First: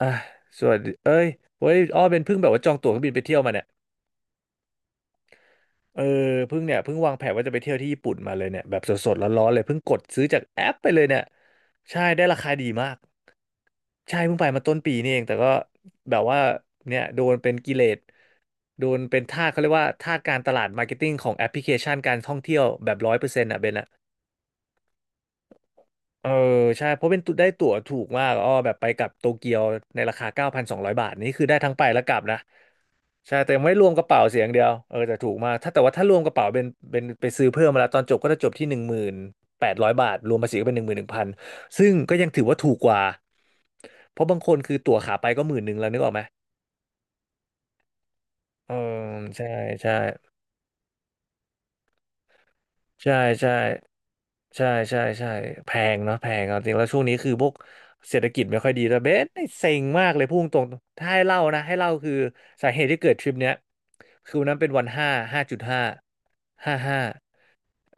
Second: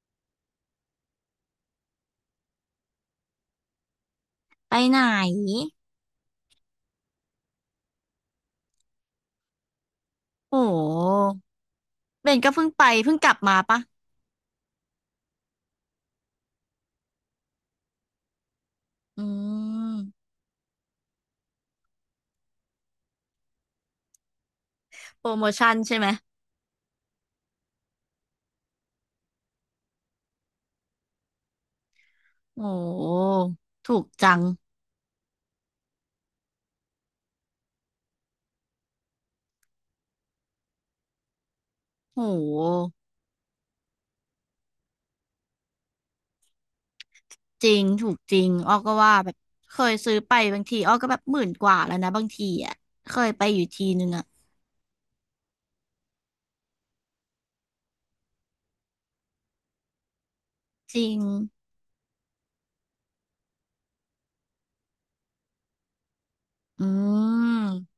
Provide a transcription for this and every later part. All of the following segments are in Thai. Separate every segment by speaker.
Speaker 1: อ่ะส่วนเอ้ยเว้ยอ้อเป็นเพิ่งแบบว่าจองตั๋วเครื่องบินไปเที่ยวมาเนี่ย
Speaker 2: ไปไหน
Speaker 1: เออเพิ่งเนี่ยเพิ่งวางแผนว่าจะไปเที่ยวที่ญี่ปุ่นมาเลยเนี่ยแบบสดๆร้อนๆเลยเพิ่งกดซื้อจาก
Speaker 2: โอ้
Speaker 1: แอปไปเลยเนี่ยใช่ได้
Speaker 2: เบ
Speaker 1: รา
Speaker 2: นก็
Speaker 1: คาดี
Speaker 2: เพิ่งไป
Speaker 1: มาก
Speaker 2: เพิ่งกลับมาปะ
Speaker 1: ใช่เพิ่งไปมาต้นปีนี่เองแต่ก็แบบว่าเนี่ยโดนเป็นกิเลสโดนเป็
Speaker 2: อื
Speaker 1: นทาสเขาเรียกว่าทาส
Speaker 2: ม
Speaker 1: การตลาดมาร์เก็ตติ้งของแอปพลิเคชันการท่องเที่ยวแบบ100%อ่ะเบนอ่ะ
Speaker 2: โปรโมชั่นใช่ไหม
Speaker 1: เออใช่เพราะเป็นตุได้ตั๋วถูกมากอ้อแบบไปกลับโตเกียวในราคา9,200 บาทนี่คือได้ทั้งไปและกลับนะ
Speaker 2: โอ้
Speaker 1: ใช่แต่ยังไม่รวม
Speaker 2: ถู
Speaker 1: ก
Speaker 2: ก
Speaker 1: ระเป๋า
Speaker 2: จั
Speaker 1: เสีย
Speaker 2: ง
Speaker 1: อย่างเดียวเออแต่ถูกมากถ้าแต่ว่าถ้ารวมกระเป๋าเป็นเป็นไปซื้อเพิ่มมาแล้วตอนจบก็จะจบที่10,800 บาทรวมภาษีก็เป็น11,000ซึ่งก็
Speaker 2: โอ้
Speaker 1: ยังถือว่าถูกกว่าเพราะบางคนคือตั๋วขาไปก็หมื่นหนึ่งแล้วนึกออกไหม
Speaker 2: จริงถูกจริง
Speaker 1: เอ
Speaker 2: อ้
Speaker 1: อ
Speaker 2: อก็ว่าแบบ
Speaker 1: ใช่
Speaker 2: เค
Speaker 1: ใช่
Speaker 2: ยซื้อไปบางทีอ้อก็แบบหมื่นกว่าแล้วนะบางทีอ่ะ
Speaker 1: ใช่
Speaker 2: เคยไป
Speaker 1: ใช่
Speaker 2: อยู่ทีนึงอ่ะ
Speaker 1: ใช่ใช่ใช่แพงเนาะแพงเอาจริงแล้วช่วงนี้คือพวกเศรษฐกิจไม่ค่อยดีแต่เบสนี่เซ็งมากเลยพูดตรง
Speaker 2: จ
Speaker 1: ๆถ้า
Speaker 2: ริง
Speaker 1: ให้เล่านะให้เล่าคือสาเหตุที่เกิดทริปเนี้ยคือวันนั้นเป็นวันห้าห้าจุดห้าห้า
Speaker 2: อื
Speaker 1: ห้า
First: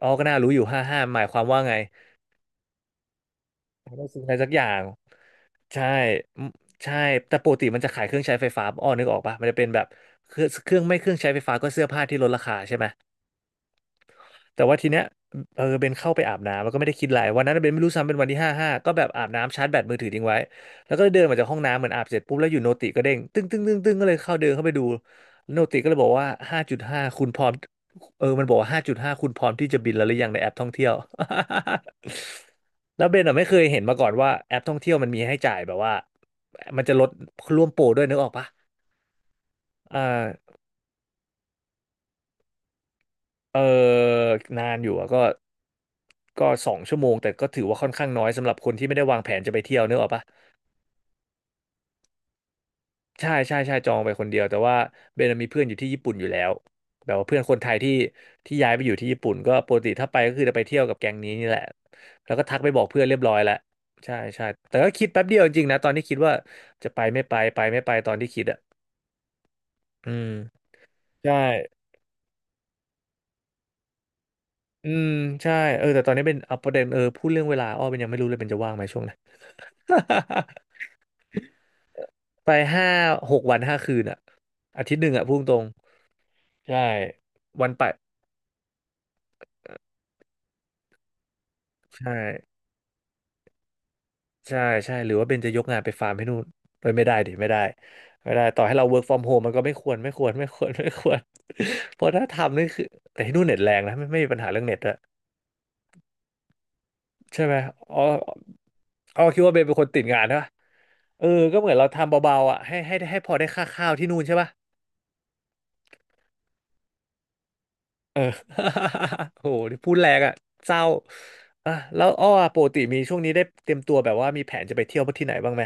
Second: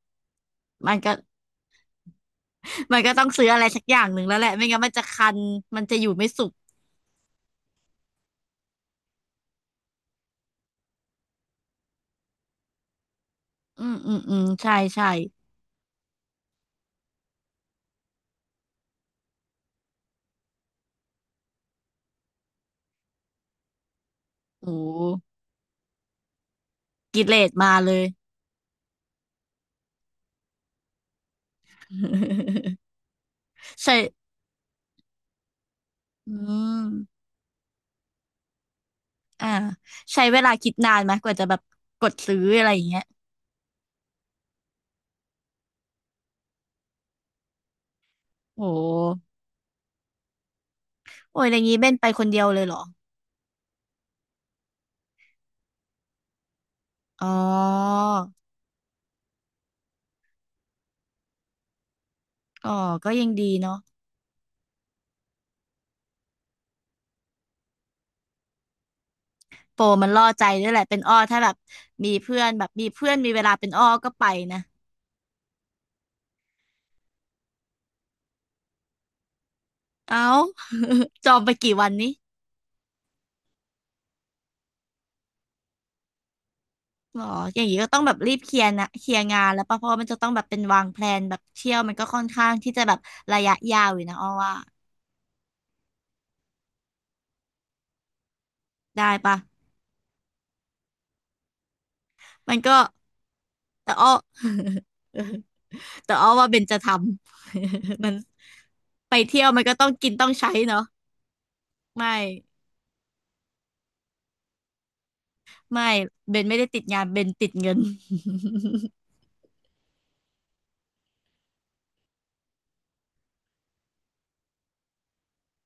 Speaker 1: อ๋อก็น่ารู้อยู่ห้า
Speaker 2: มัน
Speaker 1: ห้า
Speaker 2: ก็
Speaker 1: หมายความว่าไง
Speaker 2: มันก็ต้องซื้ออะไรสักอ
Speaker 1: ต้
Speaker 2: ย่า
Speaker 1: อ
Speaker 2: ง
Speaker 1: ง
Speaker 2: ห
Speaker 1: ซื้อ
Speaker 2: นึ่ง
Speaker 1: อะไร
Speaker 2: แล้วแห
Speaker 1: สัก
Speaker 2: ละ
Speaker 1: อ
Speaker 2: ไม่
Speaker 1: ย่า
Speaker 2: งั้
Speaker 1: ง
Speaker 2: นมันจะคันมัน
Speaker 1: ใช่
Speaker 2: จะอยู่ไม่
Speaker 1: อื
Speaker 2: สุ
Speaker 1: ม
Speaker 2: ข
Speaker 1: ใช่แต่ปกติมันจะขายเครื่องใช้ไฟฟ้าอ้อนึกออกปะมันจะเป็นแบบเครื่องเครื่องไม่เครื่องใช้ไฟฟ้าก็เสื้อผ้าที่ลดราคาใช่ไหม
Speaker 2: อืมอืมอืม
Speaker 1: แต่
Speaker 2: ใช่
Speaker 1: ว่าทีเนี้ย
Speaker 2: ใช่
Speaker 1: เออเบนเข้าไปอาบน้ำแล้วก็ไม่ได้คิดอะไรวันนั้นเบนไม่รู้ซ้ำเป็นวันที่ห้าห้าก็แบบอาบน้ำชาร์จแบตมือถือทิ้งไว้แล้วก็เดินมาจากห้องน้ำเหมือนอาบเสร็จปุ๊บแล้วอยู่โนติก็เด้งตึ้งตึ้งตึ้งตึ้งก็เลยเข้าเดินเข้า
Speaker 2: โอ
Speaker 1: ไปดู
Speaker 2: ้
Speaker 1: โนติก็เลยบอกว่าห้าจุดห้าคุ
Speaker 2: กิ
Speaker 1: ณ
Speaker 2: เล
Speaker 1: พร้อ
Speaker 2: ส
Speaker 1: ม
Speaker 2: มาเลย
Speaker 1: เออมันบอกว่าห้าจุดห้าคุณพร้อมที่จะบินแล้วหรือยังในแอปท่องเที่ยว แล้วเบนอ่ะไม่เคยเห็น
Speaker 2: ใช่
Speaker 1: มาก่อนว่าแอปท่องเที่ยวมันมีให้จ่ายแบบว่า
Speaker 2: อื
Speaker 1: มันจะลด
Speaker 2: ม
Speaker 1: ร่วมโปรด้วยนึกออกปะ
Speaker 2: อ่า
Speaker 1: อ่
Speaker 2: ใช้เวลา
Speaker 1: า
Speaker 2: คิดนานไหมกว่าจะแบบกดซื้ออะไรอย่างเงี้ย
Speaker 1: เออนานอยู่อะก็ก็2 ชั่วโมงแต่ก็ถือว่าค่อนข้างน้อยสำหรับ
Speaker 2: โอ
Speaker 1: คนที่ไม่ได้วาง
Speaker 2: ้
Speaker 1: แผนจะไปเที่ยวเนกอะปะ
Speaker 2: โอ้ยอย่างงี้เบนไปคนเดียวเลยเหรอ
Speaker 1: ใช่ใช่ใช่จองไปคนเดียวแต่ว่าเบนมีเพื่อนอยู่ที่ญี่ปุ่นอยู่แล้วแบบว่า
Speaker 2: อ๋อ
Speaker 1: เพื่อนคนไทยที่ที่ย้ายไปอยู่ที่ญี่ปุ่นก็ปกติถ้าไปก็คือจะไปเที่ยวกับแก๊งนี้นี่แหละแล้วก็ทักไป
Speaker 2: อ๋อ
Speaker 1: บอกเพื่อน
Speaker 2: ก็
Speaker 1: เรียบ
Speaker 2: ยัง
Speaker 1: ร้อยแล้
Speaker 2: ดี
Speaker 1: ว
Speaker 2: เนาะ
Speaker 1: ใช่ใช่แต่ก็คิดแป๊บเดียวจริงๆนะตอนที่คิดว่าจะไปไม่ไปไปไม่ไปตอนที่คิดอ่ะ
Speaker 2: โปรมั
Speaker 1: อื
Speaker 2: นล่อ
Speaker 1: ม
Speaker 2: ใจด้วยแหละเป็นอ้อ
Speaker 1: ใช่
Speaker 2: ถ้าแบบมีเพื่อนแบบมีเพื่อนมีเวลาเป็นอ้อก็ไปนะ
Speaker 1: อืมใช่เออแต่ตอนนี้เป็นเอาประเด็นเออพูดเรื่องเวลาอ้อเป็นยังไม่รู้เลยเป็นจะว่างไหมช่วงนั้น
Speaker 2: เอ้า จองไปกี่วันนี้
Speaker 1: ไป5-6 วัน 5 คืนอ่ะอาทิตย์หนึ่งอ่ะพุ่งตรงใช่
Speaker 2: หรออ
Speaker 1: ๆ
Speaker 2: ย่า
Speaker 1: วั
Speaker 2: ง
Speaker 1: น
Speaker 2: งี้
Speaker 1: ไป
Speaker 2: ก็ต้องแบบรีบเคลียร์นะเคลียร์งานแล้วปะเพราะว่ามันจะต้องแบบเป็นวางแพลนแบบเที่ยวมันก็
Speaker 1: ใช่
Speaker 2: ค่อนข้างที่จะแบบระยะยาวอยู่นะอ้อว่า
Speaker 1: ใช่ใช่หรือว่าเบนจะยกงานไปฟาร์มให้นู่นเอ้ยไม่ได้ดิไม่ได้ไม่ได้ต่อให้เรา work
Speaker 2: ได้
Speaker 1: from
Speaker 2: ปะ
Speaker 1: home มันก็ไม่ควรไม่ควรไม่ควร ไม่ควร เพราะถ้า
Speaker 2: มั
Speaker 1: ทำ
Speaker 2: น
Speaker 1: นี่
Speaker 2: ก็
Speaker 1: คือแต่ที่นู่นเน็ตแรง
Speaker 2: แต่
Speaker 1: นะไม่
Speaker 2: อ้อ
Speaker 1: ไม่มีปัญหาเรื่องเน็ตอะ
Speaker 2: แต่อ้อว่าเบนจะทำ
Speaker 1: ใช่ไหมอ๋อ
Speaker 2: มันไป
Speaker 1: อ๋อคิ
Speaker 2: เที่
Speaker 1: ด
Speaker 2: ยว
Speaker 1: ว่าเบ
Speaker 2: มัน
Speaker 1: นเป็
Speaker 2: ก็
Speaker 1: นค
Speaker 2: ต้
Speaker 1: น
Speaker 2: อง
Speaker 1: ติด
Speaker 2: กิน
Speaker 1: งาน
Speaker 2: ต้อง
Speaker 1: ใช่ปะ
Speaker 2: ใช้เนาะ
Speaker 1: เออก็เหมือนเรา
Speaker 2: ไม่
Speaker 1: ทำเบาๆอ่ะให้พอได้ค่าข้าวที่นู่นใช่ปะ
Speaker 2: ไม่เบนไม่ได้ติดงานเบนติดเงิน
Speaker 1: เออ โหพูดแรงอ่ะเศร้าอ่ะแล้วอ้ออะปกติมีช่วงนี้ได้เตรียมตัวแบบว่ามีแผนจะไปเที่ยวที่ไหนบ้างไหม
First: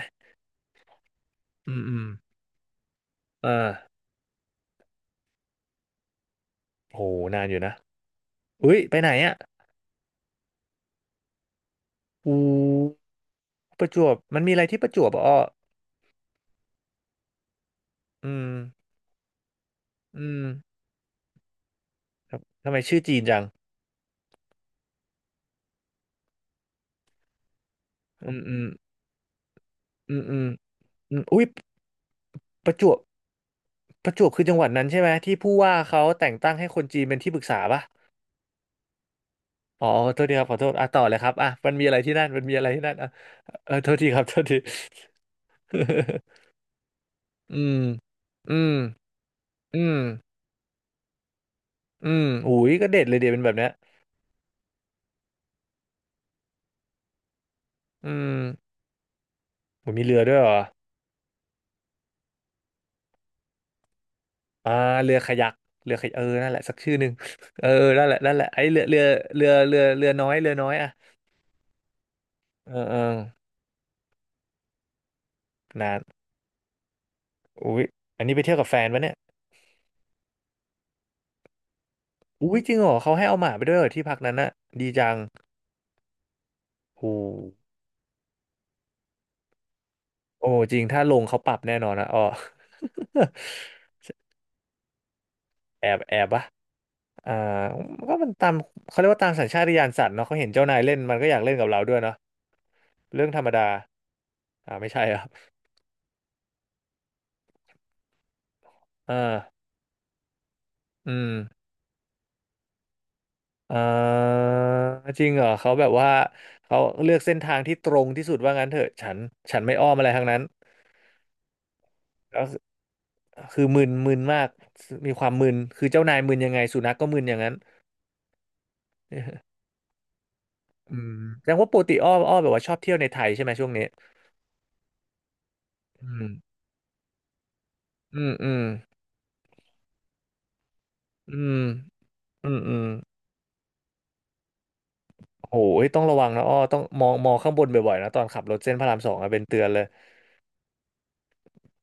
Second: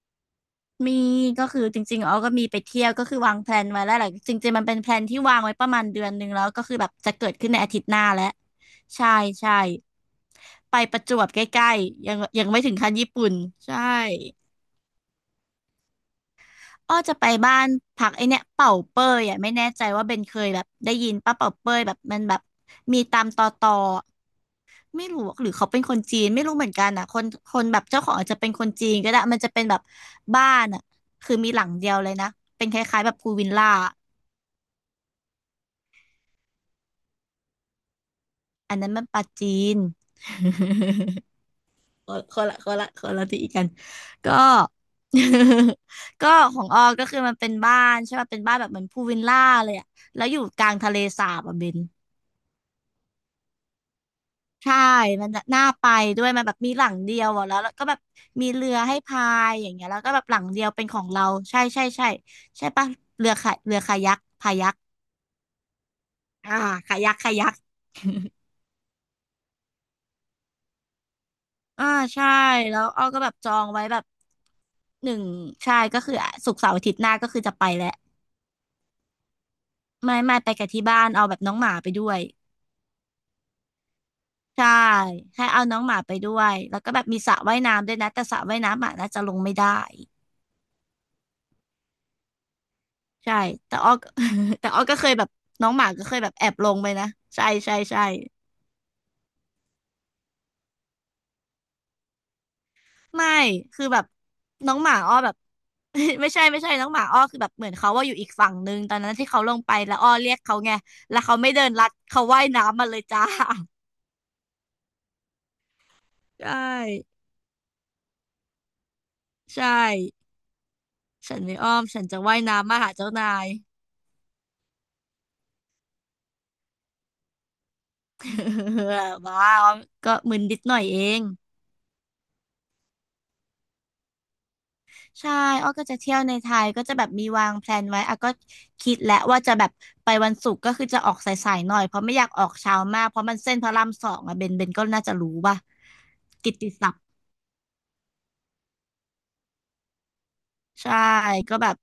Speaker 2: มีก็คือ
Speaker 1: อื
Speaker 2: จ
Speaker 1: มอื
Speaker 2: ริง
Speaker 1: ม
Speaker 2: ๆอ้อก็มีไปเที่ยวก็คือวางแพล
Speaker 1: อ่า
Speaker 2: นไว้แล้วแหละจริงๆมันเป็นแพลนที่วางไว้ประมาณเดือนหนึ่งแล้วก็คือแบบ
Speaker 1: โห
Speaker 2: จะเกิด
Speaker 1: นาน
Speaker 2: ขึ้น
Speaker 1: อ
Speaker 2: ใน
Speaker 1: ยู่
Speaker 2: อา
Speaker 1: นะ
Speaker 2: ทิตย์หน้าแล้ว
Speaker 1: อุ้ยไป
Speaker 2: ใช่
Speaker 1: ไหนอ่ะ
Speaker 2: ใช่ไปประจวบใกล้ๆยัง
Speaker 1: อ
Speaker 2: ยังไม่ถึงขั้น
Speaker 1: ู
Speaker 2: ญี่ปุ่นใช่
Speaker 1: ประจวบมันมีอะไรที่ประจวบอ่ะอ้อ
Speaker 2: อ้อจะไปบ้านพักไอ
Speaker 1: อื
Speaker 2: เนี่ย
Speaker 1: ม
Speaker 2: เป่าเป้ยอ่ะไม่แน่ใจว่าเบน
Speaker 1: อื
Speaker 2: เค
Speaker 1: ม
Speaker 2: ยแบบได้ยินป้าเป่าเป้ยแบบมัน
Speaker 1: ค
Speaker 2: แบ
Speaker 1: รับ
Speaker 2: บ
Speaker 1: ทำไมชื่
Speaker 2: มี
Speaker 1: อจี
Speaker 2: ตา
Speaker 1: น
Speaker 2: ม
Speaker 1: จั
Speaker 2: ต
Speaker 1: ง
Speaker 2: อตอไม่รู้หรือเขาเป็นคนจีนไม่รู้เหมือนกันอ่ะคนแบบเจ้าของอาจ
Speaker 1: อื
Speaker 2: จะ
Speaker 1: ม
Speaker 2: เป็น
Speaker 1: อื
Speaker 2: ค
Speaker 1: ม
Speaker 2: นจีนก็ได้มันจะเป็นแบบ
Speaker 1: อืมอืม
Speaker 2: บ้านอ่ะ
Speaker 1: อืม
Speaker 2: คือ
Speaker 1: อุ้ย
Speaker 2: มีหลังเดียวเลยนะเป็
Speaker 1: ป
Speaker 2: นค
Speaker 1: ระจวบ
Speaker 2: ล้ายๆแบบพูลวิลล่า
Speaker 1: ประจวบคือจังหวัดนั้นใช่ไหมที่ผู้ว่าเขาแต่งตั้งให้คนจีนเป็นที่ปรึกษาป่ะ
Speaker 2: อันนั้นมันปาจีน
Speaker 1: อ๋อโทษทีครับขอโทษอ่ะต่อเลยครับอ่ะมันมีอะไร
Speaker 2: ค
Speaker 1: ที่
Speaker 2: น
Speaker 1: นั่น
Speaker 2: ค
Speaker 1: มัน
Speaker 2: น
Speaker 1: มี
Speaker 2: ละ
Speaker 1: อะ
Speaker 2: ค
Speaker 1: ไร
Speaker 2: น
Speaker 1: ที่
Speaker 2: ละ
Speaker 1: นั่น
Speaker 2: ค
Speaker 1: อ่ะ
Speaker 2: นละที่กัน
Speaker 1: เออโทษทีครับ
Speaker 2: ก็
Speaker 1: โทษที
Speaker 2: ก็ของออก็คือมันเป็น
Speaker 1: อื
Speaker 2: บ้า
Speaker 1: ม
Speaker 2: นใช่ป่ะเป็น
Speaker 1: อื
Speaker 2: บ้านแบบ
Speaker 1: ม
Speaker 2: เหมือนพูลวิลล่าเลย
Speaker 1: อื
Speaker 2: อ่ะ
Speaker 1: ม
Speaker 2: แล้วอยู่กลางทะเลสาบอ่ะเบน
Speaker 1: อืมอุ้ยก็เด็ดเลยเดียวเป็นแบบเนี้ย
Speaker 2: ใช่มันน่ะน่าไปด้วยมันแบบมีหลังเดียวอะแล้วก็แบบ
Speaker 1: อืม
Speaker 2: มีเรือให้พายอย่างเงี้
Speaker 1: ผ
Speaker 2: ย
Speaker 1: ม
Speaker 2: แล้ว
Speaker 1: มี
Speaker 2: ก็
Speaker 1: เรื
Speaker 2: แบ
Speaker 1: อ
Speaker 2: บ
Speaker 1: ด้
Speaker 2: ห
Speaker 1: ว
Speaker 2: ลั
Speaker 1: ย
Speaker 2: ง
Speaker 1: เหรอ
Speaker 2: เดียวเป็นของเราใช่ใช่ใช่ใช่ปะเรือคายักพายั
Speaker 1: อ่า
Speaker 2: ก
Speaker 1: เรือคายักเรือคายักเออ นั่น
Speaker 2: อ่า
Speaker 1: แหละสักชื่อ
Speaker 2: คา
Speaker 1: หนึ่ง
Speaker 2: ยักคายัก
Speaker 1: เออ นั่นแหละนั่นแหละไอ้เรือเรือน้อยเรือน้อยอ่ะ
Speaker 2: อ่าใช่
Speaker 1: เอ
Speaker 2: แล้
Speaker 1: อ
Speaker 2: ว
Speaker 1: เออ
Speaker 2: อ้อก็แบบจองไว้แบบหนึ่งใช่
Speaker 1: นา
Speaker 2: ก็
Speaker 1: น
Speaker 2: คือศุกร์เสาร์อาทิตย์หน้าก็คือจะไป
Speaker 1: อุ้ย
Speaker 2: แล้ว
Speaker 1: อันนี้ไปเที่ยวกับแฟนปะเนี่ย
Speaker 2: ไม่ไม่ไปกับที่บ้านเอาแบบน้องหมาไปด้วย
Speaker 1: อุ้ยจริงเหรอ เขาให้เอาหมาไปด้วยเหรอที่พักนั้นน่ะ
Speaker 2: ใช่
Speaker 1: ดีจัง
Speaker 2: ให้เอาน้องหมาไปด้วยแล้วก็
Speaker 1: โ
Speaker 2: แบบมีสระ
Speaker 1: ห
Speaker 2: ว่ายน้ำด้วยนะแต่สระว่ายน้ำหมาน่าจะลงไม่ได้
Speaker 1: โอ้จริงถ้าลงเขาปรับแน่นอนนะอ๋อ
Speaker 2: ใช่ แต่อ้อ ก็ แต่อ้อก็เคยแบบน้องห
Speaker 1: แอ
Speaker 2: มา
Speaker 1: บ
Speaker 2: ก็เค
Speaker 1: แอ
Speaker 2: ย
Speaker 1: บ
Speaker 2: แบบ
Speaker 1: ปะ
Speaker 2: แอบลงไปนะ
Speaker 1: อ่า
Speaker 2: ใช่ใช่ใช่
Speaker 1: ก็มันตามเขาเรียกว่าตามสัญชาตญาณสัตว์เนาะเขาเห็นเจ้านายเล่นมันก็อยากเล่นกับเราด้วยเนาะเรื่อ
Speaker 2: ไม่
Speaker 1: งธรรมดา
Speaker 2: คือแบบน้
Speaker 1: อ่า
Speaker 2: อง
Speaker 1: ไม่
Speaker 2: หมา
Speaker 1: ใช่
Speaker 2: อ้อ
Speaker 1: ครั
Speaker 2: แบบ
Speaker 1: บ
Speaker 2: ไม่ใช่ไม่ใช่น้องหมาอ้อคือแบบเหมือนเขาว่าอยู่อีกฝั่งนึงตอนนั้
Speaker 1: อ่
Speaker 2: นที่เขาล
Speaker 1: า
Speaker 2: งไปแล้วอ้อเรียกเขาไงแล้
Speaker 1: อื
Speaker 2: วเขาไม่
Speaker 1: ม
Speaker 2: เดินลัดเขาว่ายน้ำมาเลยจ้า
Speaker 1: อ่าจริงเหรอเขาแบบว่า
Speaker 2: ใช่
Speaker 1: เขาเลือกเส้นทางที่ตรงที่สุดว่างั้นเถอะฉันฉัน
Speaker 2: ใช่
Speaker 1: ไม่อ้อมอะไรทั้งนั้น
Speaker 2: ฉันไม่อ้อมฉันจะว่า
Speaker 1: ก็
Speaker 2: ย
Speaker 1: คือ
Speaker 2: น้ำมาหาเจ้านาย
Speaker 1: คือมึนมากมีความมึนคือเจ้านายมึนยังไงสุนัขก็มึนอย่างนั้น
Speaker 2: บ้า อ้อมก็มึนนิดหน่อย
Speaker 1: อื
Speaker 2: เอ
Speaker 1: ม
Speaker 2: ง
Speaker 1: แสดงว่าปกติอ้อมแบบว่าชอบเที่ยวในไทยใช่ไหมช่วงนี้
Speaker 2: ใช่อ้อก็จะ
Speaker 1: อื
Speaker 2: เที่ยว
Speaker 1: ม
Speaker 2: ในไทยก็จะแบบมีวางแพลนไว้อ่ะ
Speaker 1: อื
Speaker 2: ก็
Speaker 1: มอืม
Speaker 2: คิดแล้วว่าจะแบบไปวันศุกร์ก็คือจะออกส
Speaker 1: อื
Speaker 2: า
Speaker 1: ม
Speaker 2: ยๆหน่อยเพราะไม่อยากอ
Speaker 1: อื
Speaker 2: อก
Speaker 1: มอื
Speaker 2: เช้า
Speaker 1: ม
Speaker 2: มากเพราะมันเส้นพระราม2อ่ะเบนก็น่าจะรู้
Speaker 1: โอ้
Speaker 2: ป่ะ
Speaker 1: ยต้องระวังนะ
Speaker 2: กิ
Speaker 1: อ้อ
Speaker 2: ตติ
Speaker 1: ต้อง
Speaker 2: ศัพ
Speaker 1: ม
Speaker 2: ท์
Speaker 1: องมองข้างบนบ่อยๆนะตอนขับรถเส้นพระรามสองอะเป็นเตือนเลย
Speaker 2: ใช่ก็แบบ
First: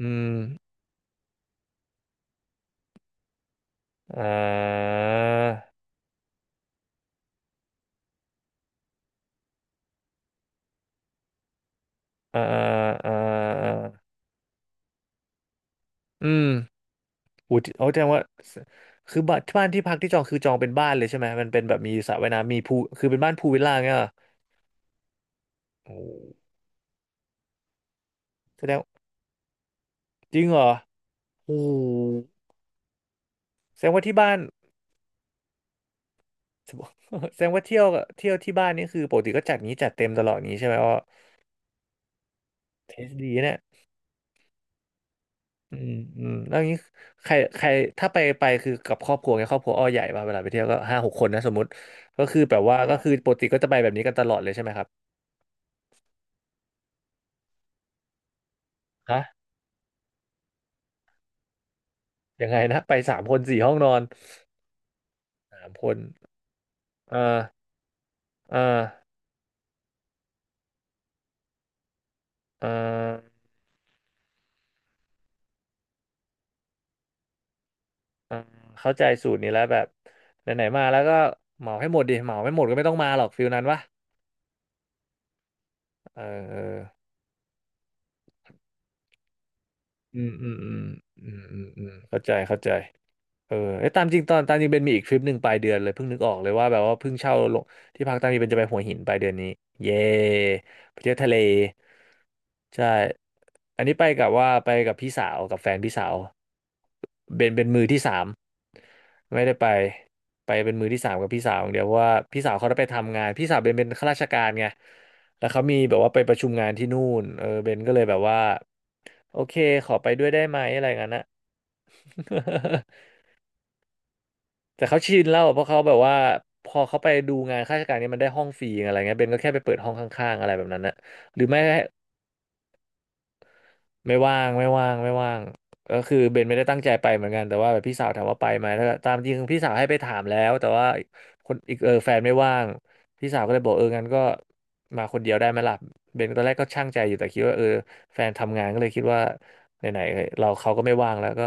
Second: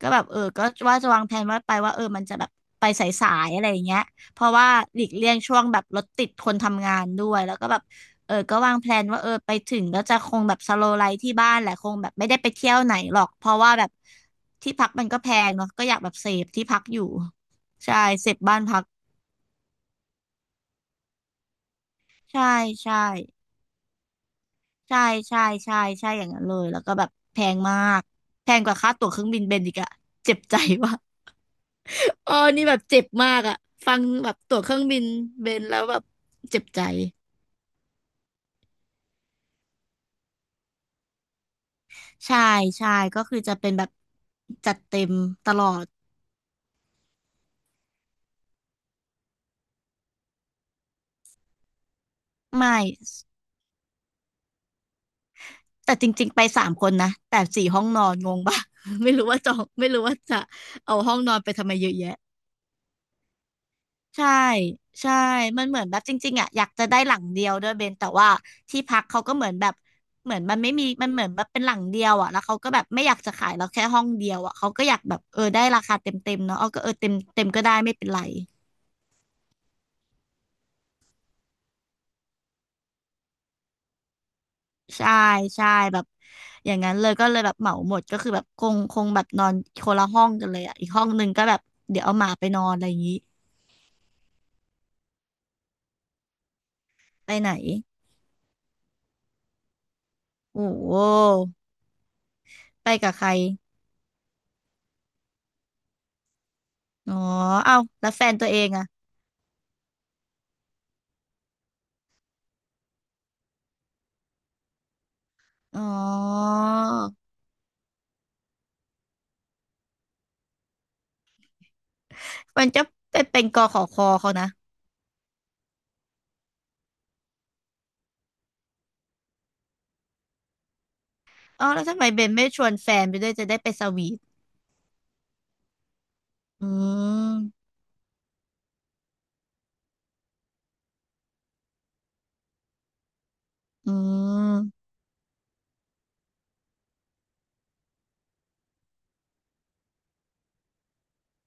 Speaker 2: ก็
Speaker 1: อื
Speaker 2: แบบเอ
Speaker 1: ม
Speaker 2: อก็ว่าจะวางแผนว่าไปว่าเออมันจะแบบไปสายๆอะไรอย่างเงี้ย
Speaker 1: อ่
Speaker 2: เพราะว่าห
Speaker 1: า
Speaker 2: ลีกเลี่ยงช่วงแบบรถติดคนทำงานด้วยแล้วก็แบบเออก็วางแพลนว่าเออไปถึงก็จะคงแบบสโลว์ไลฟ์ที่บ้านแหละคงแบบไม่ได้
Speaker 1: อ่า
Speaker 2: ไปเที่ยวไหน
Speaker 1: อ่า
Speaker 2: หรอกเพราะว่า
Speaker 1: อ่า
Speaker 2: แบบที่พักมันก็แพงเนาะก็อยากแบบเซ
Speaker 1: อื
Speaker 2: ฟ
Speaker 1: ม
Speaker 2: ที่พักอยู่
Speaker 1: อูทีเอา
Speaker 2: ใช่
Speaker 1: แสดงว่า
Speaker 2: เซฟบ้านพัก
Speaker 1: คือบ้านที่พักที่จองคือจองเป็นบ้านเลยใช่ไหมมันเป็นแบบมีสระว่าย
Speaker 2: ใช่
Speaker 1: น้ำมีพูล
Speaker 2: ใช่
Speaker 1: คือเป็นบ้านพูลวิลล่าเงี้ยเหรอ
Speaker 2: ใช่ใช่ใช่
Speaker 1: โอ้
Speaker 2: ใช่
Speaker 1: โห
Speaker 2: อย่างนั้นเลยแล้วก็แบบแพงมากแพง
Speaker 1: แส
Speaker 2: ก
Speaker 1: ด
Speaker 2: ว่า
Speaker 1: ง
Speaker 2: ค่าตั๋วเครื่องบินเบนอีกอะเจ็
Speaker 1: จ
Speaker 2: บ
Speaker 1: ริง
Speaker 2: ใจ
Speaker 1: เหรอ
Speaker 2: ว่ะ
Speaker 1: โอ้โห
Speaker 2: เออนี่แบบเจ็บมากอะ
Speaker 1: แสดง
Speaker 2: ฟัง
Speaker 1: ว่าที่
Speaker 2: แบ
Speaker 1: บ้า
Speaker 2: บ
Speaker 1: น
Speaker 2: ตั๋วเครื่องบินเบนแล้วแบบเจ็บใจ
Speaker 1: แสดงว่าเที่ยวที่บ้านนี่คือปกติก็จัดงี้จัดเต็มตลอดงี้ใช่ไหมอ้อ
Speaker 2: ใช่ใช่
Speaker 1: เทส
Speaker 2: ก็
Speaker 1: ดี
Speaker 2: คือ
Speaker 1: เนี่
Speaker 2: จะ
Speaker 1: ย
Speaker 2: เป็นแบบจัดเต็มตลอ
Speaker 1: อื
Speaker 2: ด
Speaker 1: มอืมแล้วอย่างนี้ใครใครถ้าไปไปคือกับครอบครัวไงครอบครัวอ้อใหญ่ป่ะเวลาไปเที่ยวก็ห้าหกคนนะสมมติก็คือแบบ
Speaker 2: ไม่
Speaker 1: ว่าก็คือปกติก็จะไปแบบนี้กันตลอดเลยใช่ไหมครับ
Speaker 2: แต่จริงๆไป3 คนนะแต่4 ห้องนอนงงปะ ไม่
Speaker 1: ฮะ
Speaker 2: รู้ว่าจองไม่รู้ว่าจะเอาห้องนอนไปทำไมเยอะแยะ
Speaker 1: ยังไงนะไปสามคนสี่ห้องนอน
Speaker 2: ใช่ใช่
Speaker 1: สา
Speaker 2: มัน
Speaker 1: ม
Speaker 2: เหมือ
Speaker 1: ค
Speaker 2: นแบ
Speaker 1: น
Speaker 2: บจริงๆอ่ะอยากจะได้ห
Speaker 1: เอ
Speaker 2: ลัง
Speaker 1: อ
Speaker 2: เดียวด้วยเบนแต่ว่า
Speaker 1: เอ
Speaker 2: ที่
Speaker 1: อ
Speaker 2: พักเขาก็เหมือนแบบเหมือนมันไม่มีมันเหมือนแบบเป็นหลังเดียวอ่ะแล้วเขา
Speaker 1: เอ
Speaker 2: ก็แบบไม่อยากจะ
Speaker 1: อ
Speaker 2: ขายเราแค่ห้องเดียวอ่ะเขาก็อยากแบบได้ราคาเต็มเต็มเนาะเอาก็เต็มเต็มก็ได้ไม่เป็นไร
Speaker 1: เออเข้าใจสูตรนี้แล้วแบบไหนๆมาแล้วก็เหมาให้หมดดิเหมาไม่หมดก็ไม่ต้องมาหรอกฟิลนั้นวะ
Speaker 2: ใช่ใช่แบบ
Speaker 1: เออเอ
Speaker 2: อย่า
Speaker 1: อ
Speaker 2: งนั้นเลยก็เลยแบบเหมาหมดก็คือแบบคงแบบนอนคนละ
Speaker 1: อื
Speaker 2: ห้อ
Speaker 1: ม
Speaker 2: งกั
Speaker 1: อื
Speaker 2: น
Speaker 1: ม
Speaker 2: เลย
Speaker 1: อื
Speaker 2: อ่ะ
Speaker 1: ม
Speaker 2: อีกห้องห
Speaker 1: อื
Speaker 2: นึ่ง
Speaker 1: ม
Speaker 2: ก็แบ
Speaker 1: อื
Speaker 2: บ
Speaker 1: มอืม
Speaker 2: เดี๋ยวเอา
Speaker 1: เข้า
Speaker 2: หมา
Speaker 1: ใจ
Speaker 2: ไปน
Speaker 1: เข้า
Speaker 2: อ
Speaker 1: ใจ
Speaker 2: นอะไรอย่างนี้
Speaker 1: เออไอ้ยตามจริงตอนตามจริงเบนมีอีกทริปหนึ่งปลายเดือนเลยเพิ่งนึกออกเลยว่าแบบว่าเพิ่ง
Speaker 2: ไป
Speaker 1: เช่า
Speaker 2: ไหน
Speaker 1: ลงที่พักตามจริงเบนจะไปหัวหินปลายเดือนนี้เย่
Speaker 2: โอ้โ
Speaker 1: ไปเที่ยวทะเล
Speaker 2: ห
Speaker 1: ใช่
Speaker 2: ไปกับใคร
Speaker 1: อันนี้ไปกับพี่สาวกับแฟนพี่สาว
Speaker 2: อ๋อ
Speaker 1: เป็น
Speaker 2: เอ้า
Speaker 1: มือที่
Speaker 2: แล้ว
Speaker 1: สา
Speaker 2: แฟ
Speaker 1: ม
Speaker 2: นตัวเองอ่ะ
Speaker 1: ไม่ได้ไปไปเป็นมือที่สามกับพี่สาวอย่างเดียวเพราะว่าพี่สาวเขาได้ไปทำงานพี่สาวเบนเป็นข้าราชการไงแล้วเขามี
Speaker 2: อ๋อ
Speaker 1: แบบว่าไปประชุมงานที่นู่นเออเบนก็เลยแบบว่า โอเคขอไปด้วยได้ไหมอะไรงั้นนะ
Speaker 2: มันจะไปเป็นกอขอคอเขานะ
Speaker 1: แต่เขาชินแล้วเพราะเขาแบบว่าพอเขาไปดูงานข้าราชการเนี่ยมันได้ห้องฟรีอะไรเงี้ยเบนก็แค่ไปเปิดห้องข้างๆอะไรแบบนั้นนะหรือไม่
Speaker 2: อ๋อแล้วทำไมเบนไม่ชวนแฟนไปด้วยจะได้ไปสวี
Speaker 1: ไม่
Speaker 2: ท
Speaker 1: ว่างไม่ว่างไม่ว่างก็คือเบนไม่ได้
Speaker 2: อื
Speaker 1: ตั้งใจไปเหมือนกันแต่
Speaker 2: ม
Speaker 1: ว่าแบบพี่สาวถามว่าไปไหมถ้าตามจริงพี่สาวให้ไปถามแล้วแต่ว่าคนอีกเออแฟนไม่ว่างพี่สาวก็เลยบอกเออ
Speaker 2: อื
Speaker 1: งั้นก็
Speaker 2: ม
Speaker 1: มาคนเดียวได้ไหมล่ะเบนตอนแรกก็ช่างใจอยู่แต่คิดว่าเออแฟนทำงานก็เลยคิดว่าไหนๆเราเขาก็ไม่ว่างแล้วก็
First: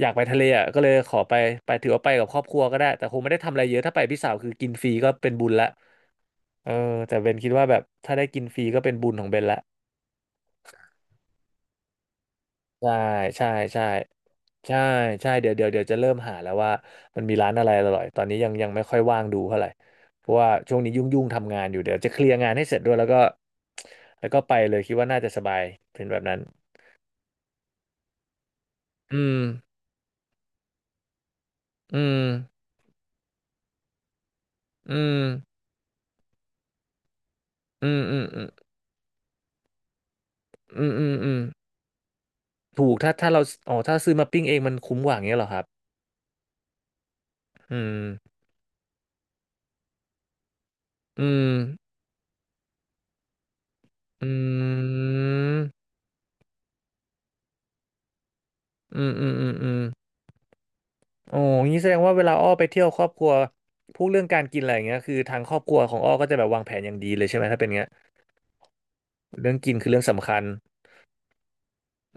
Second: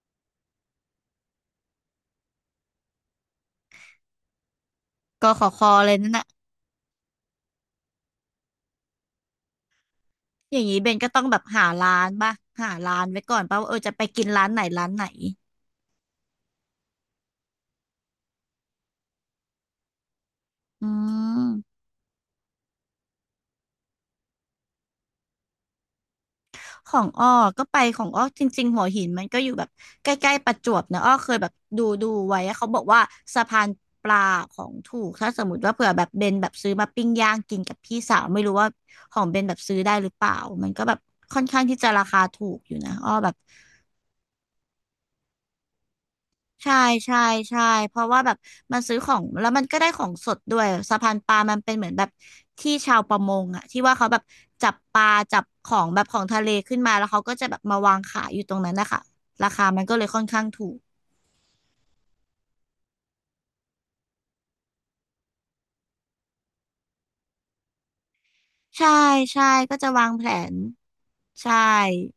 Speaker 1: อยากไปทะเลอ่ะก็เลยขอไปไปถือว่าไปกับครอบครัวก็ได้แต่คงไม่ได้ทำอะไรเยอะถ้าไปพี่สาวคือกินฟรีก็
Speaker 2: ก
Speaker 1: เป็
Speaker 2: อ
Speaker 1: น
Speaker 2: ข
Speaker 1: บุ
Speaker 2: อ
Speaker 1: ญ
Speaker 2: ค
Speaker 1: ละ
Speaker 2: อเลยนั่นน่ะ
Speaker 1: เออแต่เบนคิดว่าแบบถ้าได้กินฟรีก็เป็นบุญของเบนละ
Speaker 2: อย่างนี้เบนก็ต้องแบบหาร้านป่ะหา
Speaker 1: ใช่
Speaker 2: ร้านไว้ก่อน
Speaker 1: ใช่
Speaker 2: ป่ะว่า
Speaker 1: ใช่
Speaker 2: จะไปกินร้านไหน
Speaker 1: ใช่
Speaker 2: ร้านไหน
Speaker 1: ใช่เดี๋ยวเดี๋ยวจะเริ่มหาแล้วว่ามันมีร้านอะไรอร่อยตอนนี้ยังไม่ค่อยว่างดูเท่าไหร่เพราะว่าช่วง
Speaker 2: อื
Speaker 1: นี้ยุ่งทำงานอ
Speaker 2: ม
Speaker 1: ยู่เดี๋ยวจะเคลียร์งานให้เสร็จด้วยแล้วก็ไปเลยคิดว่าน่าจะสบายเป็นแบบนั้น
Speaker 2: ของอ้อก็ไปของอ้อจริงๆหัวหิน
Speaker 1: อื
Speaker 2: มัน
Speaker 1: ม
Speaker 2: ก็อยู่แบบใกล้ๆประจวบนะอ้อเคยแบบดู
Speaker 1: อื
Speaker 2: ดู
Speaker 1: ม
Speaker 2: ไว้อะเขาบอกว่าสะพานปลาของ
Speaker 1: อื
Speaker 2: ถูก
Speaker 1: ม
Speaker 2: ถ้าสมมติว่าเผื่อแบบเบนแบบซื้อมาปิ้งย่างกินกับ
Speaker 1: อื
Speaker 2: พี่
Speaker 1: มอื
Speaker 2: สา
Speaker 1: ม
Speaker 2: ว
Speaker 1: อื
Speaker 2: ไม่
Speaker 1: ม
Speaker 2: รู้ว่าของเบนแบบซื้อได้หรือเปล่ามันก็
Speaker 1: อืม
Speaker 2: แบบ
Speaker 1: อืมอืม
Speaker 2: ค่อนข้างที่จะราคาถูกอยู่
Speaker 1: ถู
Speaker 2: นะ
Speaker 1: ก
Speaker 2: อ้
Speaker 1: ถ้า
Speaker 2: อ
Speaker 1: ถ้า
Speaker 2: แบบ
Speaker 1: เราอ๋อถ้าซื้อมาปิ้งเองมันคุ้มกว่าอย่างเงี้ยเหรอครับ
Speaker 2: ใช่ใช่ใช่
Speaker 1: อื
Speaker 2: เพ
Speaker 1: ม
Speaker 2: ราะว่าแบบมันซื้อของแล้วมันก็ได้ของสดด้วยสะพาน
Speaker 1: อื
Speaker 2: ปลา
Speaker 1: ม
Speaker 2: มันเป็นเหมือนแบบที่ชาวประมงอะที่ว่าเขาแบบ
Speaker 1: อื
Speaker 2: จับปลาจับข
Speaker 1: ม
Speaker 2: องแบบของทะเลขึ้นมาแล้วเขาก็จะแบบมาวางขายอยู่ตรงนั้นนะคะ
Speaker 1: อืมอืมอื
Speaker 2: รา
Speaker 1: ม
Speaker 2: คา
Speaker 1: อืม
Speaker 2: มันก็เลยค่อนข้างถูก
Speaker 1: โอ้งี้แสดงว่าเวลาอ้อไปเที่ยวครอบครัวพูดเรื่องการกินอะไรอย่างเงี้ยคือทางครอบครัวของอ้อก็จะแบบวางแผนอย่างดีเลยใช่ไหมถ้าเป็นเงี้ย
Speaker 2: ใช่ใช่
Speaker 1: เรื่องกิ
Speaker 2: ก็
Speaker 1: นคื
Speaker 2: จะ
Speaker 1: อเรื่อง
Speaker 2: วางแผ
Speaker 1: สำคัญ
Speaker 2: นใช่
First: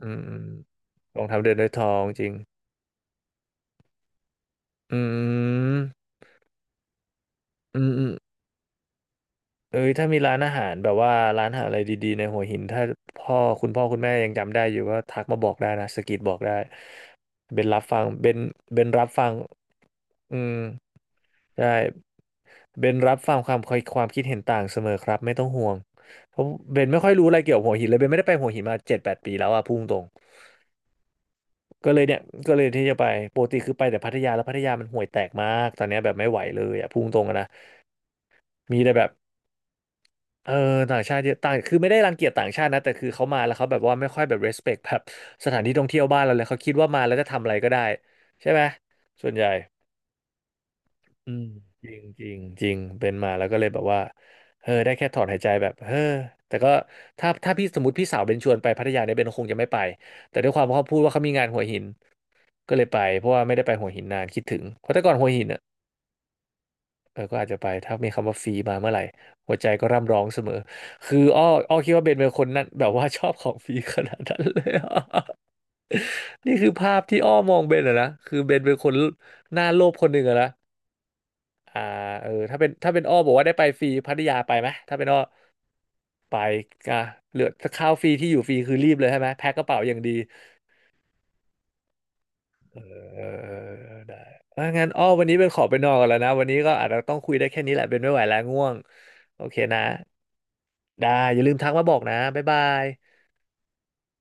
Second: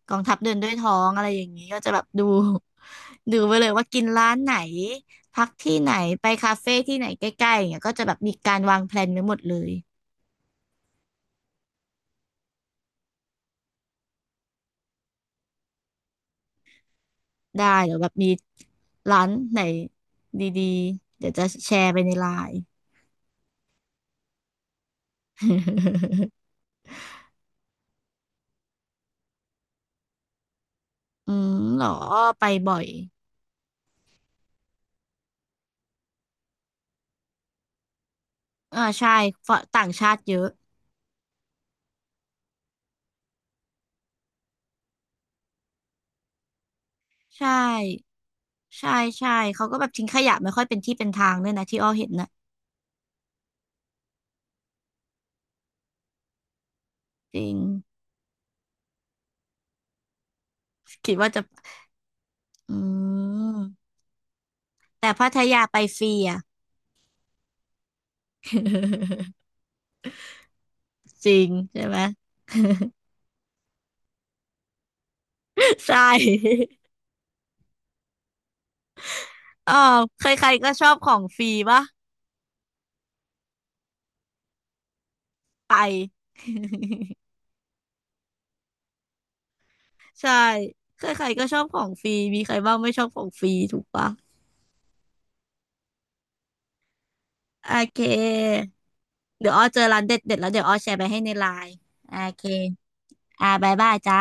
Speaker 1: อื
Speaker 2: กอง
Speaker 1: ม
Speaker 2: ทัพเดินด้วยท้อง
Speaker 1: รอ
Speaker 2: อะ
Speaker 1: ง
Speaker 2: ไร
Speaker 1: เท้า
Speaker 2: อย่า
Speaker 1: เดิ
Speaker 2: ง
Speaker 1: น
Speaker 2: นี้
Speaker 1: ด้วย
Speaker 2: ก็
Speaker 1: ท
Speaker 2: จะ
Speaker 1: อ
Speaker 2: แบ
Speaker 1: ง
Speaker 2: บ
Speaker 1: จ
Speaker 2: ดู
Speaker 1: ริง
Speaker 2: ดูไปเลยว่ากินร้านไหน
Speaker 1: อื
Speaker 2: พักที่
Speaker 1: ม
Speaker 2: ไหนไปคาเฟ่ที่ไหนใกล้ๆอย่าง
Speaker 1: อื
Speaker 2: เงี้ย
Speaker 1: ม
Speaker 2: ก็
Speaker 1: อื
Speaker 2: จะ
Speaker 1: ม
Speaker 2: แบบมีการวางแผนไว้หมดเลย
Speaker 1: เอ้ยถ้ามีร้านอาหารแบบว่าร้านอาหารอะไรดีๆในหัวหินถ้าพ่อคุณแม่ยังจำได้อยู่ก็ทักมาบอกได้นะสะกิดบอกได้เป็
Speaker 2: ได้
Speaker 1: นรับ
Speaker 2: เดี๋ย
Speaker 1: ฟั
Speaker 2: ว
Speaker 1: ง
Speaker 2: แบบมี
Speaker 1: เป็นรับ
Speaker 2: ร้า
Speaker 1: ฟั
Speaker 2: น
Speaker 1: ง
Speaker 2: ไหน
Speaker 1: อืม
Speaker 2: ดีๆเดี๋ยวจะแช
Speaker 1: ใช่
Speaker 2: ร์ไปในไลน์
Speaker 1: เบนรับฟังความคิดเห็นต่างเสมอครับไม่ต้องห่วงเพราะ เบนไม่ค่อยรู้อะไรเกี่ยวกับหัวหินเลยเบนไม่ได้ไปหัวหินมาเจ็ดแปดปีแล้วอะพุ่งตรง
Speaker 2: อืมเหรอ
Speaker 1: ก็เลยเนี่ย
Speaker 2: ไป
Speaker 1: ก็เลย
Speaker 2: บ่อ
Speaker 1: ที่
Speaker 2: ย
Speaker 1: จะไปปกติคือไปแต่พัทยาแล้วพัทยามันห่วยแตกมากตอนเนี้ยแบบไม่ไหวเลยอะพุ่งตรงอะนะมี
Speaker 2: อ่า
Speaker 1: แต่แบบ
Speaker 2: ใช่ฝรั่งต่างชาติเยอะ
Speaker 1: เออต่างชาติเยอะต่างคือไม่ได้รังเกียจต่างชาตินะแต่คือเขามาแล้วเขาแบบว่าไม่ค่อยแบบ respect แบบสถานที่ท่องเที่ยวบ้านเราเลยเขาคิดว่ามาแล้วจะทำอะ
Speaker 2: ใช่
Speaker 1: ไรก็ได้ใช่ไหม
Speaker 2: ใช่
Speaker 1: ส่
Speaker 2: ใช่
Speaker 1: วนใหญ่
Speaker 2: เขาก็แบบทิ้งขยะไม่ค่อยเป็นที่เป็นทา
Speaker 1: อื
Speaker 2: ง
Speaker 1: ม
Speaker 2: ด้วยนะที่
Speaker 1: จ
Speaker 2: อ้อ
Speaker 1: ริง
Speaker 2: เห็น
Speaker 1: จ
Speaker 2: นะ
Speaker 1: ริงจริงเป็นมาแล้วก็เลยแบบว่าเออได้แค่ถอนหายใจแบบเออแต่ก็ถ้า
Speaker 2: จริ
Speaker 1: ถ้า
Speaker 2: ง
Speaker 1: พี่สมมติพี่สาวเบนชวนไปพัทยาเนี่ยเบนคงจะไม่ไปแต่ด้วยความว่าเขาพูดว่า
Speaker 2: คิด
Speaker 1: เขา
Speaker 2: ว่า
Speaker 1: มี
Speaker 2: จะ
Speaker 1: งานหัวหินก็
Speaker 2: อื
Speaker 1: เลยไปเพราะว่าไม่ได้ไปหั
Speaker 2: ม
Speaker 1: วหินนานคิดถึงเพราะแต่
Speaker 2: แต่
Speaker 1: ก่อนหั
Speaker 2: พั
Speaker 1: ว
Speaker 2: ท
Speaker 1: หินอ่ะ
Speaker 2: ยาไปฟรีอ่ะ
Speaker 1: เออก็อาจจะไปถ้ามีคำว่าฟรีมาเมื่อไหร่หัว ใจก็ร่ำร้องเสมอคือ
Speaker 2: จริ
Speaker 1: อ้อ
Speaker 2: ง
Speaker 1: อ้อ
Speaker 2: ใช่
Speaker 1: คิด
Speaker 2: ไหม
Speaker 1: ว่าเบนเป็นคนนั้นแบบว่าชอบของฟรีขนาดนั้นเลยอะ
Speaker 2: ใช่
Speaker 1: นี่คือภาพที่อ้อมองเบนอะนะคือเบนเป็นคนหน้า
Speaker 2: อ๋อ
Speaker 1: โลภคนหนึ่ง
Speaker 2: ใค
Speaker 1: อะนะ
Speaker 2: รๆก็ชอบของฟรี
Speaker 1: อ่า
Speaker 2: ปะ
Speaker 1: เออถ้าเป็นอ้อบอกว่าได้ไปฟรีพัทยาไปไหมถ้าเป็นอ้อ
Speaker 2: ไป
Speaker 1: ไปอ่ะ เหลือข้าวฟรีที่อยู่ฟรีคือรีบเลยใช่ไหมแพ็คกระเป๋าอย่างดี
Speaker 2: ใช่ใครๆก็ชอบของฟรีมีใครบ้าง
Speaker 1: เอ
Speaker 2: ไม่
Speaker 1: อ
Speaker 2: ชอบของฟรีถูกปะ
Speaker 1: ได้อ่ะงั้นอ้อวันนี้เป็นขอไปนอนก่อนแล้วนะวันนี้ก็อาจจะต้องคุยได้แค่
Speaker 2: โอ
Speaker 1: นี้แหละ
Speaker 2: เค
Speaker 1: เป็นไม่ไหวแล้วง่วงโอ
Speaker 2: เดี๋ยว
Speaker 1: เค
Speaker 2: อ้อเจ
Speaker 1: นะ
Speaker 2: อร้านเด็ดเด็ดแล้วเดี๋ยวอ้อแชร์ไป
Speaker 1: ได้
Speaker 2: ให้ใน
Speaker 1: อย่า
Speaker 2: ไล
Speaker 1: ลืมทัก
Speaker 2: น์
Speaker 1: มาบอก
Speaker 2: โอ
Speaker 1: นะบ๊า
Speaker 2: เค
Speaker 1: ยบาย
Speaker 2: อ่าบายบายจ้า